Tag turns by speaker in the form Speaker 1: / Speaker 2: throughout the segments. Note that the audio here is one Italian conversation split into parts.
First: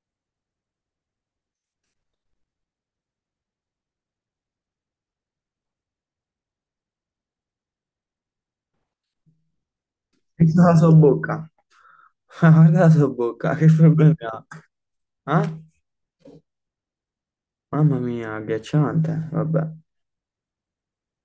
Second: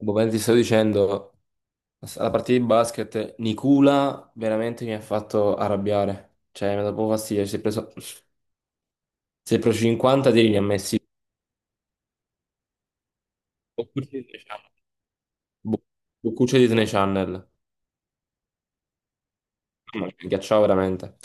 Speaker 1: Boh, mentre ti stavo dicendo, alla partita di basket, Nicula veramente mi ha fatto arrabbiare. Cioè, mi ha dato proprio fastidio. Si è preso 50 tiri, ne
Speaker 2: Pensa
Speaker 1: ha
Speaker 2: alla sua
Speaker 1: messi
Speaker 2: bocca. Guarda la sua bocca, che
Speaker 1: boccucci
Speaker 2: problemi
Speaker 1: di Disney
Speaker 2: ha?
Speaker 1: Channel.
Speaker 2: Ah?
Speaker 1: Bo- Boccucci di Disney Channel.
Speaker 2: Mamma mia, agghiacciante. Vabbè, è
Speaker 1: Mamma mia, mi ghiacciava veramente.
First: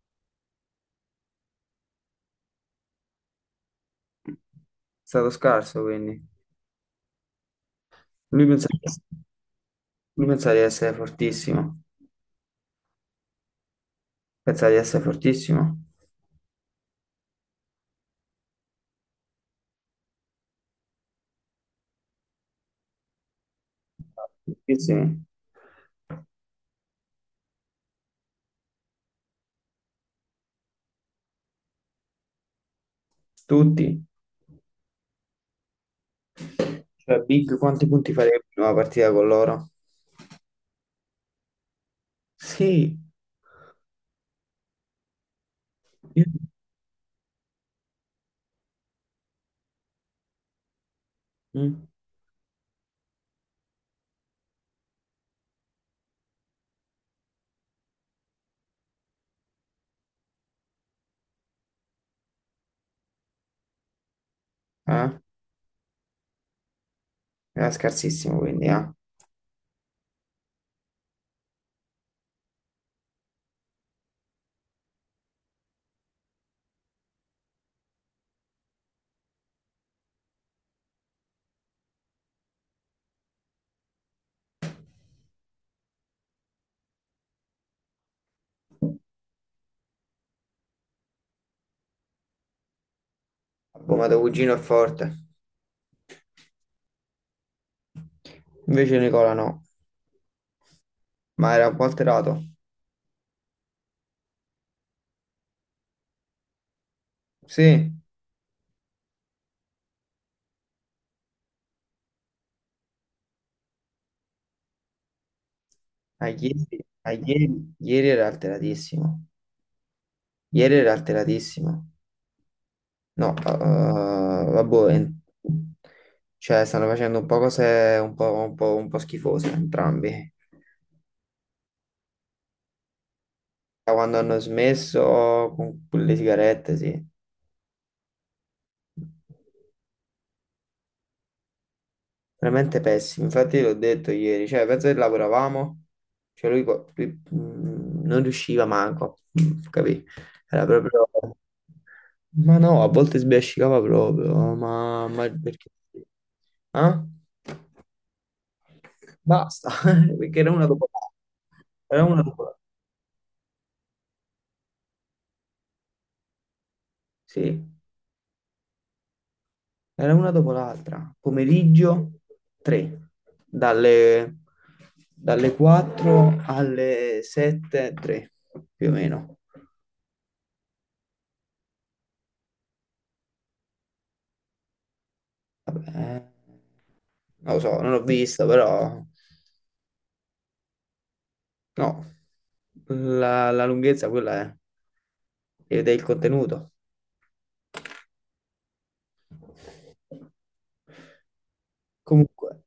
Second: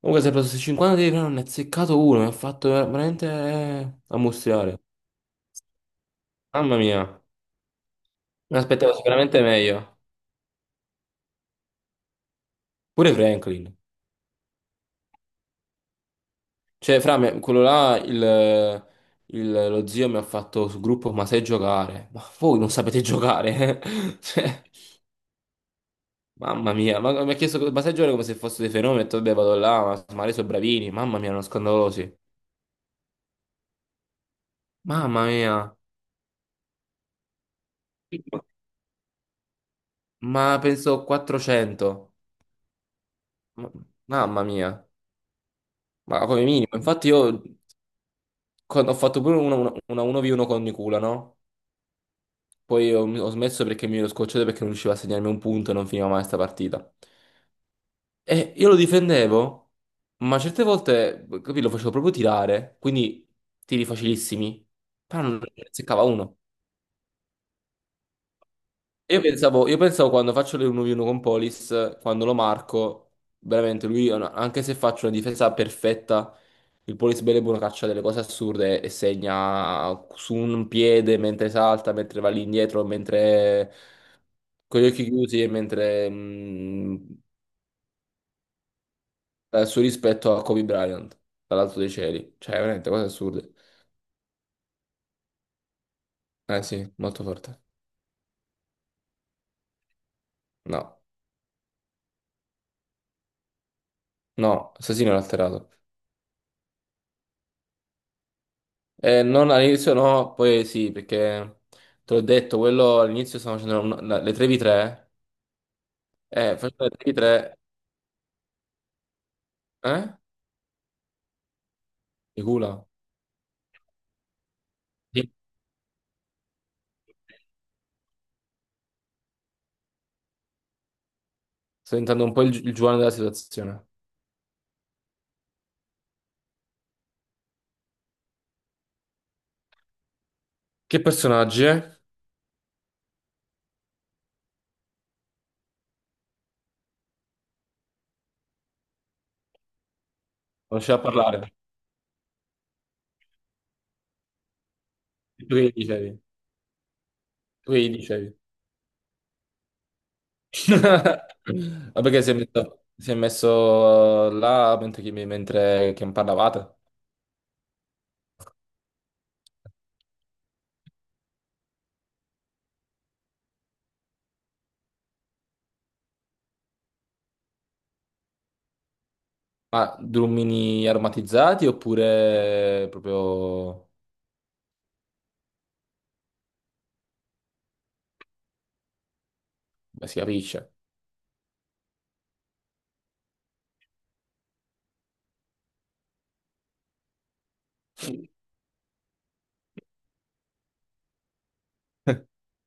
Speaker 1: Comunque si è preso questi 50 tiri, però non ne ha seccato uno, mi ha fatto veramente ammustriare.
Speaker 2: stato scarso quindi.
Speaker 1: Mamma mia,
Speaker 2: Lui
Speaker 1: mi
Speaker 2: pensa,
Speaker 1: aspettavo sicuramente meglio.
Speaker 2: lui pensa di essere fortissimo.
Speaker 1: Pure Franklin.
Speaker 2: Pensa di essere fortissimo.
Speaker 1: Cioè, fra me, quello là, lo zio mi ha fatto sul gruppo, ma sai giocare? Ma voi non sapete giocare? eh? Cioè,
Speaker 2: Fortissimi.
Speaker 1: mamma mia, ma, mi ha chiesto, ma sai giocare come se fosse dei fenomeni? Ho detto, vabbè, vado là, ma lei sono bravini, mamma mia, erano scandalosi.
Speaker 2: Tutti.
Speaker 1: Mamma mia,
Speaker 2: Cioè, Big, quanti punti farebbe in una partita con loro?
Speaker 1: ma penso 400.
Speaker 2: Sì.
Speaker 1: Ma- mamma mia, ma
Speaker 2: Io-
Speaker 1: come minimo. Infatti io quando ho fatto pure una 1v1 con Nicula, no?
Speaker 2: Mm.
Speaker 1: Poi ho smesso perché mi ero scocciato perché non riusciva a segnarmi un punto e non finiva mai sta partita. E io lo difendevo, ma certe volte, capì, lo facevo proprio tirare, quindi tiri facilissimi,
Speaker 2: Eh?
Speaker 1: però non ne seccava uno.
Speaker 2: Era scarsissimo quindi, eh. Ha
Speaker 1: Io pensavo quando faccio le 1v1 con Polis, quando lo marco, veramente lui, anche se faccio una difesa perfetta, il Polis bene e buono caccia delle cose assurde e segna su un piede mentre salta, mentre va lì indietro, mentre con gli occhi chiusi e mentre dal suo rispetto a Kobe Bryant, dall'alto dei cieli. Cioè, veramente cose assurde.
Speaker 2: bombato cugino è forte.
Speaker 1: Eh sì, molto forte.
Speaker 2: Invece Nicola no.
Speaker 1: No,
Speaker 2: Ma era un po' alterato.
Speaker 1: no, assassino l'ha alterato.
Speaker 2: Sì.
Speaker 1: Non all'inizio no, poi sì, perché te l'ho detto, quello all'inizio stavo facendo le 3v3,
Speaker 2: Ah, ieri,
Speaker 1: facendo le
Speaker 2: ah, ieri
Speaker 1: 3v3,
Speaker 2: ieri era alteratissimo.
Speaker 1: eh?
Speaker 2: Ieri era alteratissimo.
Speaker 1: Di culo.
Speaker 2: No, vabbè, en-
Speaker 1: Sì.
Speaker 2: cioè stanno facendo un po' cose un po' schifose entrambi.
Speaker 1: Sto diventando un po' il Giovanni della situazione.
Speaker 2: Da quando hanno smesso con le sigarette, sì.
Speaker 1: Che personaggi, eh?
Speaker 2: Veramente pessimo. Infatti l'ho detto ieri, cioè penso che lavoravamo, cioè lui, qua- lui, non riusciva manco, capì? Era
Speaker 1: Non c'è da
Speaker 2: proprio...
Speaker 1: parlare.
Speaker 2: Ma no, a volte sbiascicava proprio, ma
Speaker 1: Tu che
Speaker 2: perché?
Speaker 1: gli
Speaker 2: Sì.
Speaker 1: dicevi?
Speaker 2: Ah?
Speaker 1: Tu che gli dicevi?
Speaker 2: Basta, perché era una dopo l'altra.
Speaker 1: Ma
Speaker 2: Era una
Speaker 1: perché
Speaker 2: dopo l'altra.
Speaker 1: si è messo là mentre, mentre che parlavate?
Speaker 2: Sì, era una dopo l'altra. Pomeriggio 3, dalle, dalle 4 alle 7, 3, più o meno.
Speaker 1: Ma drummini aromatizzati oppure proprio...
Speaker 2: Vabbè, non lo so, non l'ho vista, però
Speaker 1: Beh, si capisce.
Speaker 2: no, la lunghezza quella è, ed è il contenuto. Comunque.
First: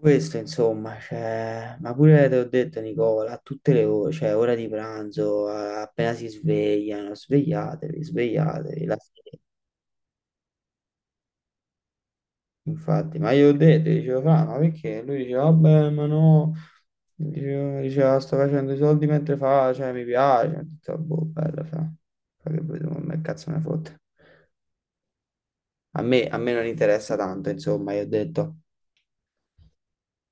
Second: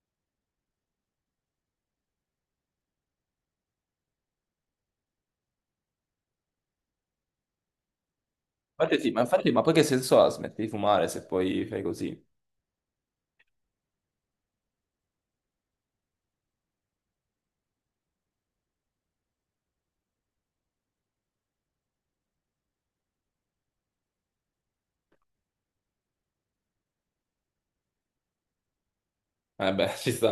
Speaker 2: Questo insomma, cioè, ma pure te l'ho detto Nicola, a tutte le ore, cioè ora di pranzo, a- appena si svegliano, svegliatevi, la
Speaker 1: Infatti sì, ma
Speaker 2: sera.
Speaker 1: infatti, ma poi che senso ha? Smetti di fumare se poi fai così?
Speaker 2: Infatti, ma io ho detto, io dicevo, "Fra, ma perché?" Lui diceva, vabbè, ma no, Dicevo- diceva, sto facendo i soldi mentre fa, cioè mi piace, ho detto, boh, bella, fa, fa che vedo, ma che cazzo me ne fotte. A me non interessa tanto, insomma, io ho detto,
Speaker 1: Eh beh, ci sta.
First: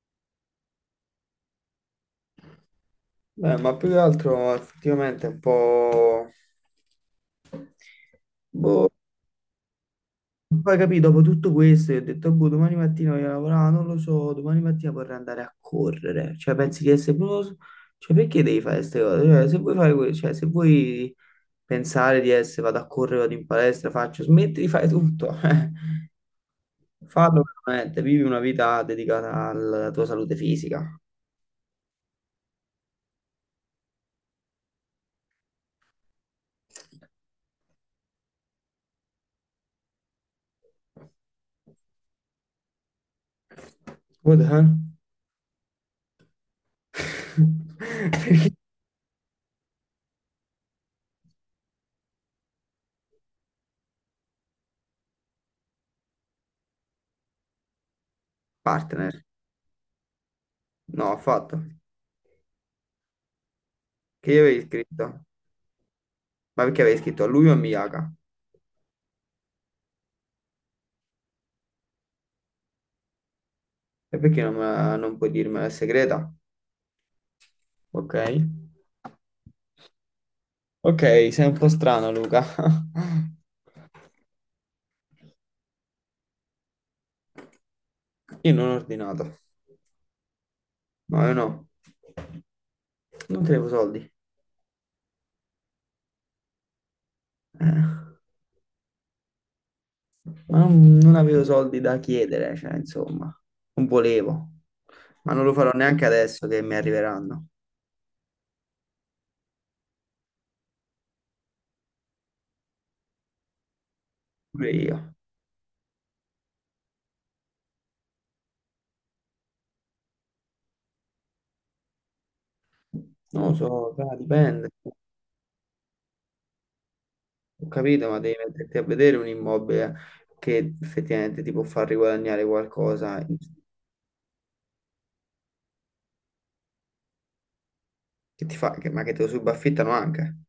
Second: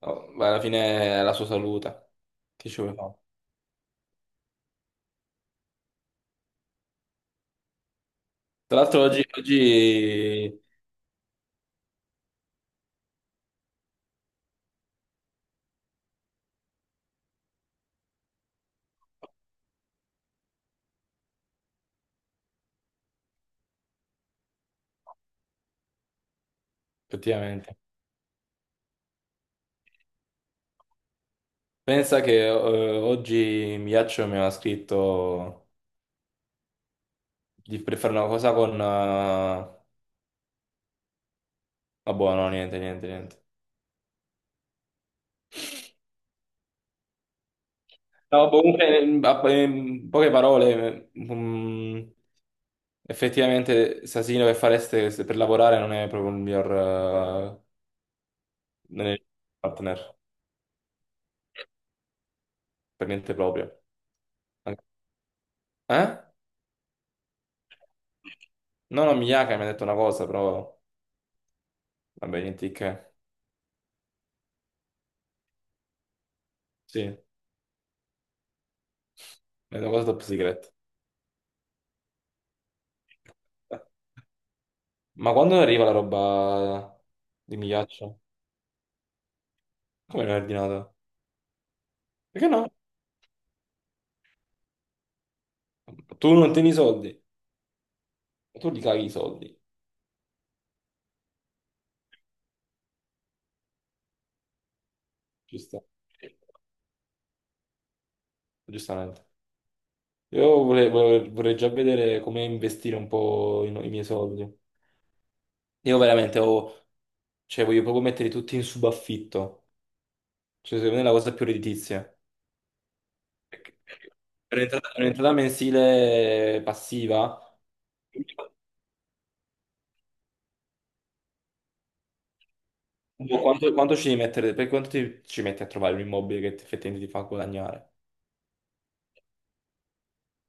Speaker 1: Oh, ma alla fine è la sua salute. Che ci vuole fare?
Speaker 2: Beh, ma più che altro effettivamente è un po'...
Speaker 1: Tra
Speaker 2: Boh,
Speaker 1: l'altro oggi, oggi...
Speaker 2: poi capì, dopo tutto questo, io ho detto, boh, domani mattina voglio lavorare, non lo so, domani mattina vorrei andare a correre. Cioè, pensi di essere proprio... Cioè, perché devi fare queste cose? Cioè, se vuoi fare que- cioè, se vuoi pensare di essere, vado a correre, vado in palestra, faccio, smetti di fare tutto. Eh. Fallo
Speaker 1: Effettivamente.
Speaker 2: veramente, vivi una vita dedicata alla tua salute fisica.
Speaker 1: Pensa che oggi Miaccio mi aveva scritto... Di per fare una cosa con... vabbè, no, niente, niente, niente.
Speaker 2: What the hell?
Speaker 1: No,
Speaker 2: Perché
Speaker 1: comunque, in poche parole, mm, effettivamente Sasino che fareste per lavorare non è proprio il miglior non è
Speaker 2: partner?
Speaker 1: il partner,
Speaker 2: No, ho fatto.
Speaker 1: per niente proprio.
Speaker 2: Che io avevi scritto?
Speaker 1: Eh?
Speaker 2: Ma perché avevi scritto a lui o a Miyaka?
Speaker 1: No, no, Miyake mi ha detto una cosa, però... Vabbè, niente di che.
Speaker 2: E perché non, me la- non puoi dirmela è segreta?
Speaker 1: Sì, è
Speaker 2: Ok.
Speaker 1: una cosa top secret.
Speaker 2: Ok, sei un po' strano, Luca.
Speaker 1: Ma quando arriva la roba di Migliaccio?
Speaker 2: Io non ho ordinato.
Speaker 1: Come l'hai ordinato?
Speaker 2: No, io no.
Speaker 1: Perché no?
Speaker 2: Non tenevo soldi.
Speaker 1: Tu non tieni i soldi? E tu li cavi i soldi,
Speaker 2: Ma non avevo soldi da chiedere, cioè, insomma. Non volevo. Ma non lo farò
Speaker 1: giusto?
Speaker 2: neanche adesso che mi arriveranno.
Speaker 1: Giustamente. Io vorrei già vedere come investire un po' i, no-, i miei soldi.
Speaker 2: Pure io.
Speaker 1: Io veramente ho, cioè, voglio proprio metterli tutti in subaffitto. Cioè, secondo me è la cosa più redditizia.
Speaker 2: Non lo
Speaker 1: Perché
Speaker 2: so, dai, dipende.
Speaker 1: un'entrata mensile passiva.
Speaker 2: Ho capito, ma devi metterti a vedere un immobile che effettivamente ti può far riguadagnare qualcosa,
Speaker 1: Boh, quanto ci devi mettere? Per quanto ci metti a trovare un immobile che effettivamente ti fa guadagnare?
Speaker 2: che ti fa, che- ma che te lo subaffittano anche.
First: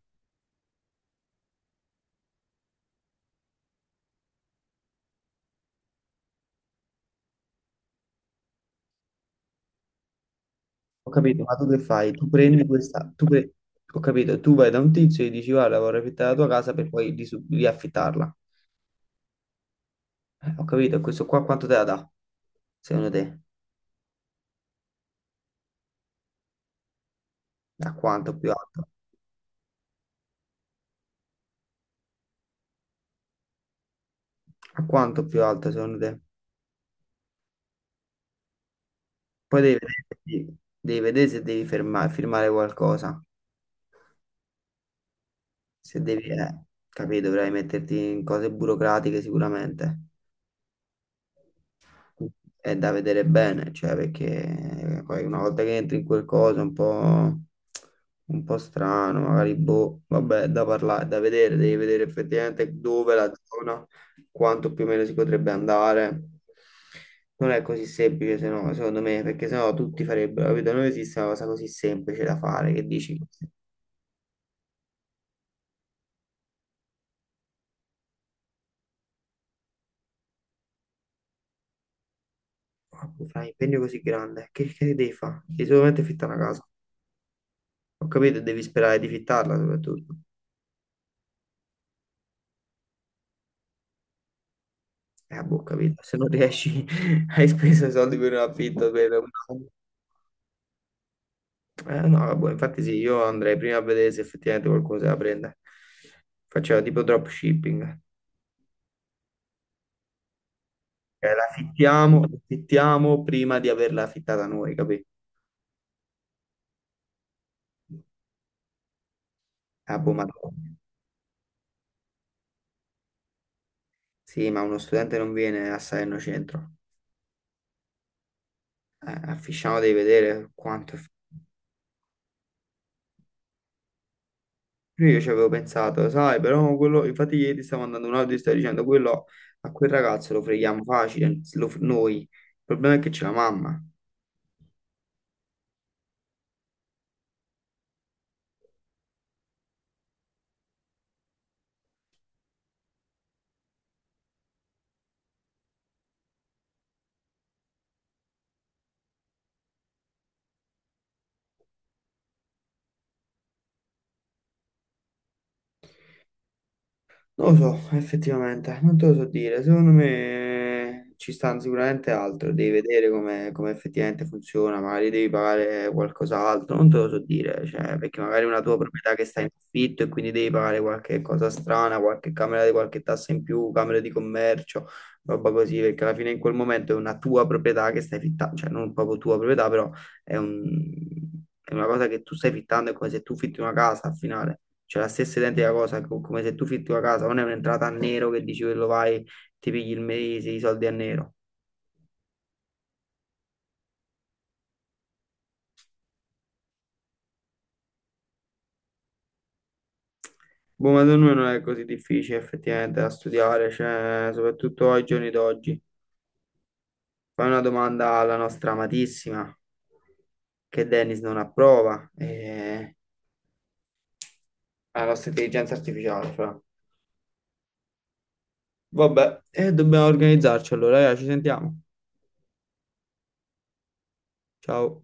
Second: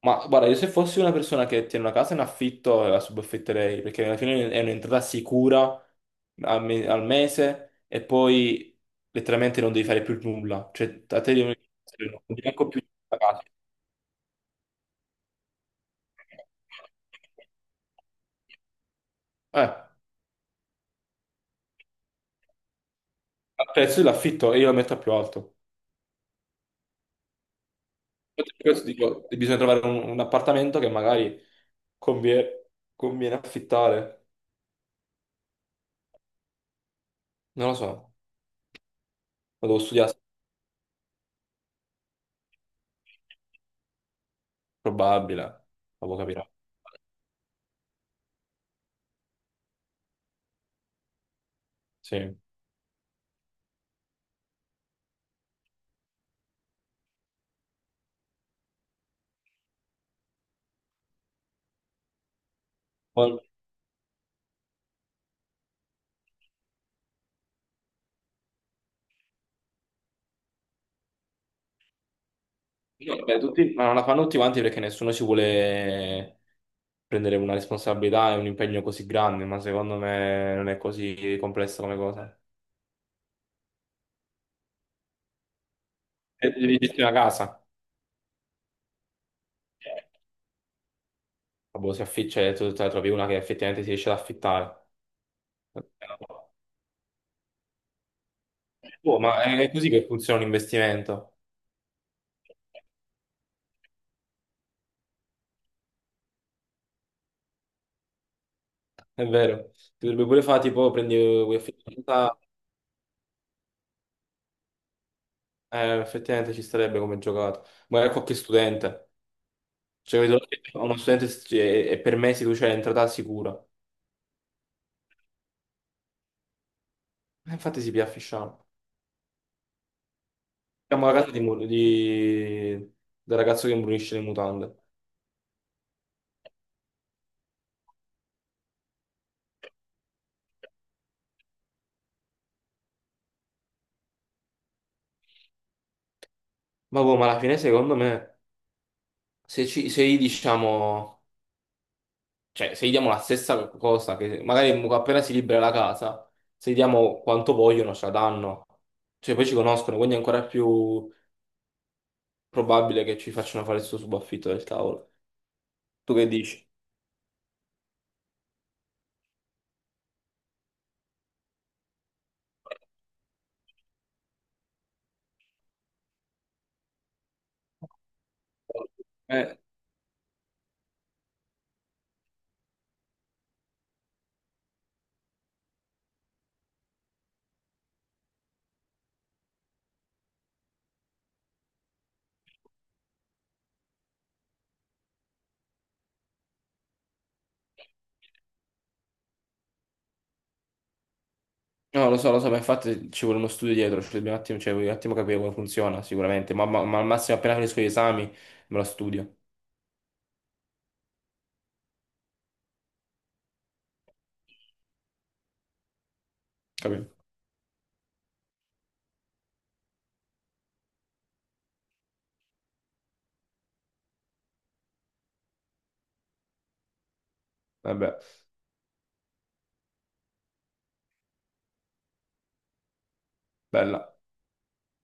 Speaker 1: Ma guarda, io se fossi una persona che tiene una casa in affitto, la subaffitterei, perché alla fine è un'entrata sicura al mese e poi letteralmente non devi fare più nulla. Cioè,
Speaker 2: Ho
Speaker 1: a te
Speaker 2: capito, ma tu che fai? Tu
Speaker 1: non ti
Speaker 2: prendi
Speaker 1: manco più
Speaker 2: questa,
Speaker 1: la
Speaker 2: tu
Speaker 1: casa.
Speaker 2: pre- ho capito, tu vai da un tizio e gli dici guarda, vorrei affittare la tua casa per poi risu- riaffittarla.
Speaker 1: Al
Speaker 2: Ho capito, e questo qua quanto te la dà, secondo te?
Speaker 1: prezzo dell'affitto e io la metto a più alto.
Speaker 2: A quanto più
Speaker 1: Infatti per questo
Speaker 2: alto?
Speaker 1: dico, bisogna trovare un appartamento che magari convie- conviene, affittare.
Speaker 2: A quanto più alto, secondo te?
Speaker 1: Non lo so,
Speaker 2: Poi
Speaker 1: lo devo studiare,
Speaker 2: devi vedere se devi ferma- firmare qualcosa,
Speaker 1: probabile,
Speaker 2: se
Speaker 1: lo
Speaker 2: devi,
Speaker 1: capirà.
Speaker 2: capito, dovrai metterti in cose burocratiche sicuramente.
Speaker 1: Sì.
Speaker 2: È da vedere bene, cioè perché poi una volta che entri in quel coso è un po' strano, magari boh, vabbè, è da parlare, è da vedere, devi vedere effettivamente dove la zona, quanto più o meno si potrebbe andare. Non è così semplice, se no, secondo me, perché sennò tutti farebbero, capito? Non esiste una cosa così semplice da fare, che dici,
Speaker 1: Beh, ma non la fanno tutti quanti perché nessuno ci vuole prendere una responsabilità e un impegno così grande, ma secondo me non è così complessa come cosa.
Speaker 2: "Ah, fai un impegno così grande, che devi fare? Devi solamente fittare una
Speaker 1: E
Speaker 2: casa."
Speaker 1: devi gestire una casa.
Speaker 2: Ho capito, devi sperare di fittarla soprattutto.
Speaker 1: Boh, si afficcia e tu te ne trovi una che effettivamente si riesce ad affittare.
Speaker 2: Boh, capito, se non riesci, hai speso i soldi per un affitto, per
Speaker 1: Boh, ma
Speaker 2: un-
Speaker 1: è così che funziona un investimento,
Speaker 2: No, boh, infatti sì, io andrei prima a vedere se effettivamente qualcuno se la prende. Facciamo tipo dropshipping.
Speaker 1: è vero. Ti dovrebbe pure fare tipo prendi vuoi affittare una
Speaker 2: La
Speaker 1: casa,
Speaker 2: affittiamo prima di averla affittata noi, capito?
Speaker 1: effettivamente ci starebbe come giocato. Magari qualche studente.
Speaker 2: Ah, boh,
Speaker 1: Cioè,
Speaker 2: ma... no.
Speaker 1: vedo uno studente e per me si tu c'è l'entrata sicura.
Speaker 2: Sì, ma uno studente non viene a Salerno Centro.
Speaker 1: E infatti si piaffisciamo.
Speaker 2: A Fisciano devi vedere quanto è...
Speaker 1: Siamo la casa di, del ragazzo che imbrunisce le mutande.
Speaker 2: Pure io ci avevo pensato, sai, però quello, infatti ieri stavo mandando un audio e stavo dicendo quello a quel ragazzo lo freghiamo facile, lo- noi. Il problema è che c'è la mamma.
Speaker 1: Ma boh, ma alla fine secondo me, se gli diciamo, cioè se gli diamo la stessa cosa, che magari appena si libera la casa, se gli diamo quanto vogliono, ce la danno. Cioè poi ci conoscono, quindi è ancora più probabile che ci facciano fare il suo subaffitto del cavolo. Tu che dici?
Speaker 2: Non lo so, effettivamente, non te lo so dire. Secondo me ci stanno sicuramente altro, devi vedere come, come effettivamente funziona, magari devi pagare qualcos'altro, non te lo so dire, cioè, perché magari è una tua proprietà che sta in
Speaker 1: Eh,
Speaker 2: affitto e quindi devi pagare qualche cosa strana, qualche camera di qualche tassa in più, camera di commercio, roba così, perché alla fine in quel momento è una tua proprietà che stai fittando, cioè non proprio tua proprietà, però è un- è una cosa che tu stai fittando, è come se tu fitti una casa al finale. C'è la stessa identica cosa, co- come se tu fitti la casa, non è un'entrata a nero che dici quello vai, ti pigli il mese, i soldi a nero.
Speaker 1: No, lo so, ma infatti ci vuole uno studio dietro, ci dobbiamo un attimo, cioè, voglio un attimo capire come funziona, sicuramente, ma al massimo appena finisco gli esami me lo studio,
Speaker 2: Boh, ma secondo me non è così difficile effettivamente da studiare, cioè, soprattutto ai giorni d'oggi.
Speaker 1: capito?
Speaker 2: Fai una domanda alla nostra amatissima, che Dennis non approva, e alla nostra intelligenza artificiale, fra.
Speaker 1: Vabbè,
Speaker 2: Vabbè, e dobbiamo organizzarci allora, raga, ci sentiamo.
Speaker 1: bella.
Speaker 2: Ciao.